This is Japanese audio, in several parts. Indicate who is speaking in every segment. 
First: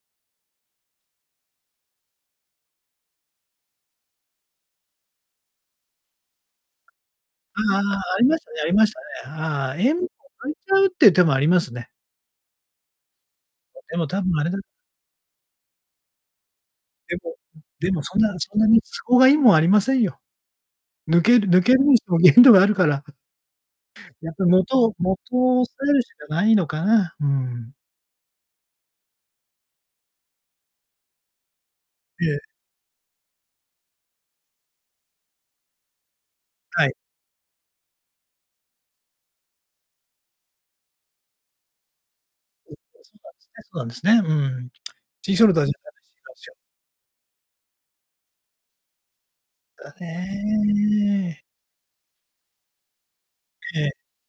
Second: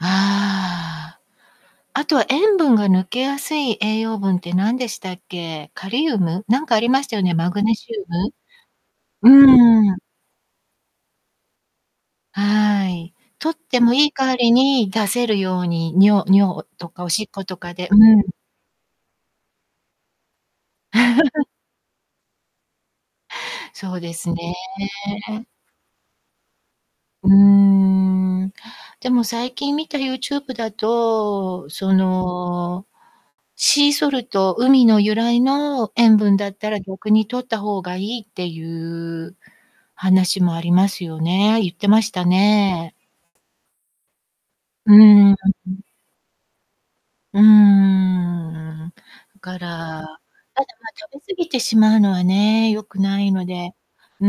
Speaker 1: ああ。あとは塩分が抜けやすい栄養分ってなんでしたっけ、カリウム、なんかありましたよね、マグネ
Speaker 2: ああ
Speaker 1: シ
Speaker 2: あ
Speaker 1: ウ
Speaker 2: あ、ありましたねありましたね。
Speaker 1: ム
Speaker 2: ああ。
Speaker 1: う
Speaker 2: え
Speaker 1: ー
Speaker 2: ん
Speaker 1: ん。
Speaker 2: を抜いちゃうっていう手もありますね。
Speaker 1: はい、摂って
Speaker 2: あ、
Speaker 1: も
Speaker 2: でも
Speaker 1: いい
Speaker 2: 多
Speaker 1: 代わ
Speaker 2: 分あれ
Speaker 1: り
Speaker 2: だ
Speaker 1: に出せるように尿尿とかお
Speaker 2: で
Speaker 1: しっ
Speaker 2: も、ん、
Speaker 1: ことかで
Speaker 2: で
Speaker 1: う
Speaker 2: も、そん
Speaker 1: ん。
Speaker 2: なそんなに都合がいいもんありませんよ。抜ける 抜けるにしても限度があるから。
Speaker 1: そうです
Speaker 2: やっ
Speaker 1: ね。
Speaker 2: ぱ元を元を押さえるしかないのかな、う
Speaker 1: うー
Speaker 2: ん。
Speaker 1: ん。でも最近見た YouTube だと、そ
Speaker 2: ええ。
Speaker 1: の、シーソルト、海の由来の塩分だったら
Speaker 2: はい。
Speaker 1: 逆に摂った方がいいっていう話もありますよね。言ってました
Speaker 2: う
Speaker 1: ね。
Speaker 2: おしばし、え、そうなんですね。うん。
Speaker 1: うーん。う
Speaker 2: ティー
Speaker 1: ん
Speaker 2: ショルダーじ
Speaker 1: う
Speaker 2: ゃ、
Speaker 1: ん。
Speaker 2: だるしがしょ。
Speaker 1: うーん、だから、
Speaker 2: だ
Speaker 1: ただ、ま、食べ過
Speaker 2: ね。
Speaker 1: ぎてしまうのはね、良くないので、
Speaker 2: ええ。
Speaker 1: うー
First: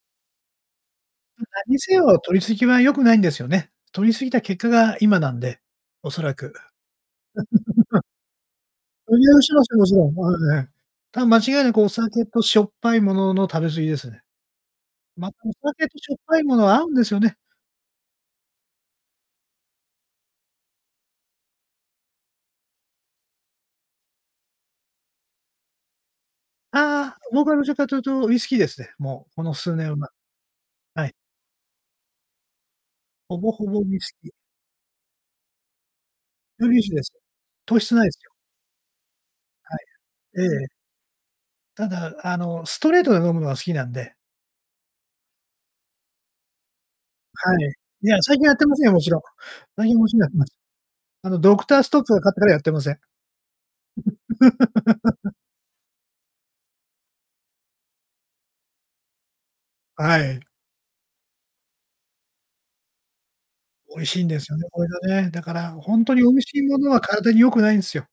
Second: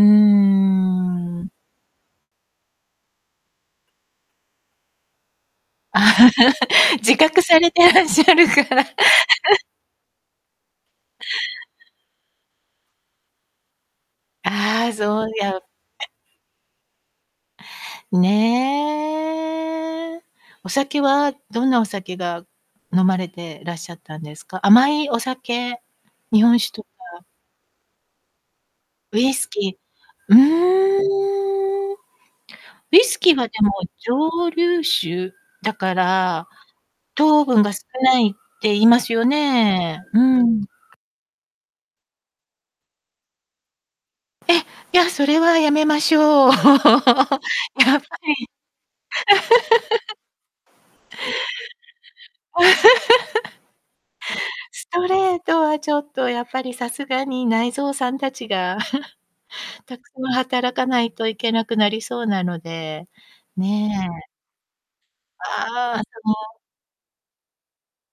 Speaker 2: うん、
Speaker 1: ん。
Speaker 2: なんにせよ摂りすぎは良くないんですよね。摂りすぎた結果が今なんで、おそらく。
Speaker 1: 自覚されてら っしゃるから。
Speaker 2: うん、や、しま すよ、もちろん。まあ、ね、多分間違いなくお酒としょっぱいものの食べ過ぎですね。
Speaker 1: ああ、そう、
Speaker 2: またお
Speaker 1: や、う
Speaker 2: 酒とし
Speaker 1: [unintelligible]
Speaker 2: ょっぱいものは合うんですよね。
Speaker 1: ねえ。お酒はどんなお酒が飲まれてらっしゃったんですか？甘いお酒、日本酒と
Speaker 2: ああ、
Speaker 1: か？
Speaker 2: 僕はどちらかというと、ウイスキーですね。
Speaker 1: ウ
Speaker 2: も
Speaker 1: イ
Speaker 2: う、こ
Speaker 1: ス
Speaker 2: の
Speaker 1: キー、
Speaker 2: 数年は。
Speaker 1: うー
Speaker 2: はい。
Speaker 1: ん。ウイスキー
Speaker 2: ほ
Speaker 1: はで
Speaker 2: ぼほ
Speaker 1: も
Speaker 2: ぼ、ウイスキー。
Speaker 1: 蒸留酒だから、
Speaker 2: 蒸留酒です。
Speaker 1: 糖分が
Speaker 2: 糖
Speaker 1: 少
Speaker 2: 質ないす
Speaker 1: ないっ
Speaker 2: よ。
Speaker 1: て言いますよ
Speaker 2: はい、
Speaker 1: ね。う
Speaker 2: えええ
Speaker 1: ん。
Speaker 2: え。ただ、あの、ストレートで飲むのが好きなんで
Speaker 1: え、いやそれはやめましょう。
Speaker 2: はい。
Speaker 1: やばい。
Speaker 2: い や、最近やってませんよ、もちろん。ラインおちなくます、あの、ドクターストップかかってからやってません。
Speaker 1: スト レートはちょっとやっぱりさすがに、内臓さんたちが、たく
Speaker 2: は
Speaker 1: さん
Speaker 2: い。
Speaker 1: 働かないといけなくなりそうなので、
Speaker 2: 美味しい
Speaker 1: ね。
Speaker 2: んですよね、これがね。だからほ
Speaker 1: ああ、す
Speaker 2: んとに美味
Speaker 1: ご。
Speaker 2: しいものは、体に良くないんすよ。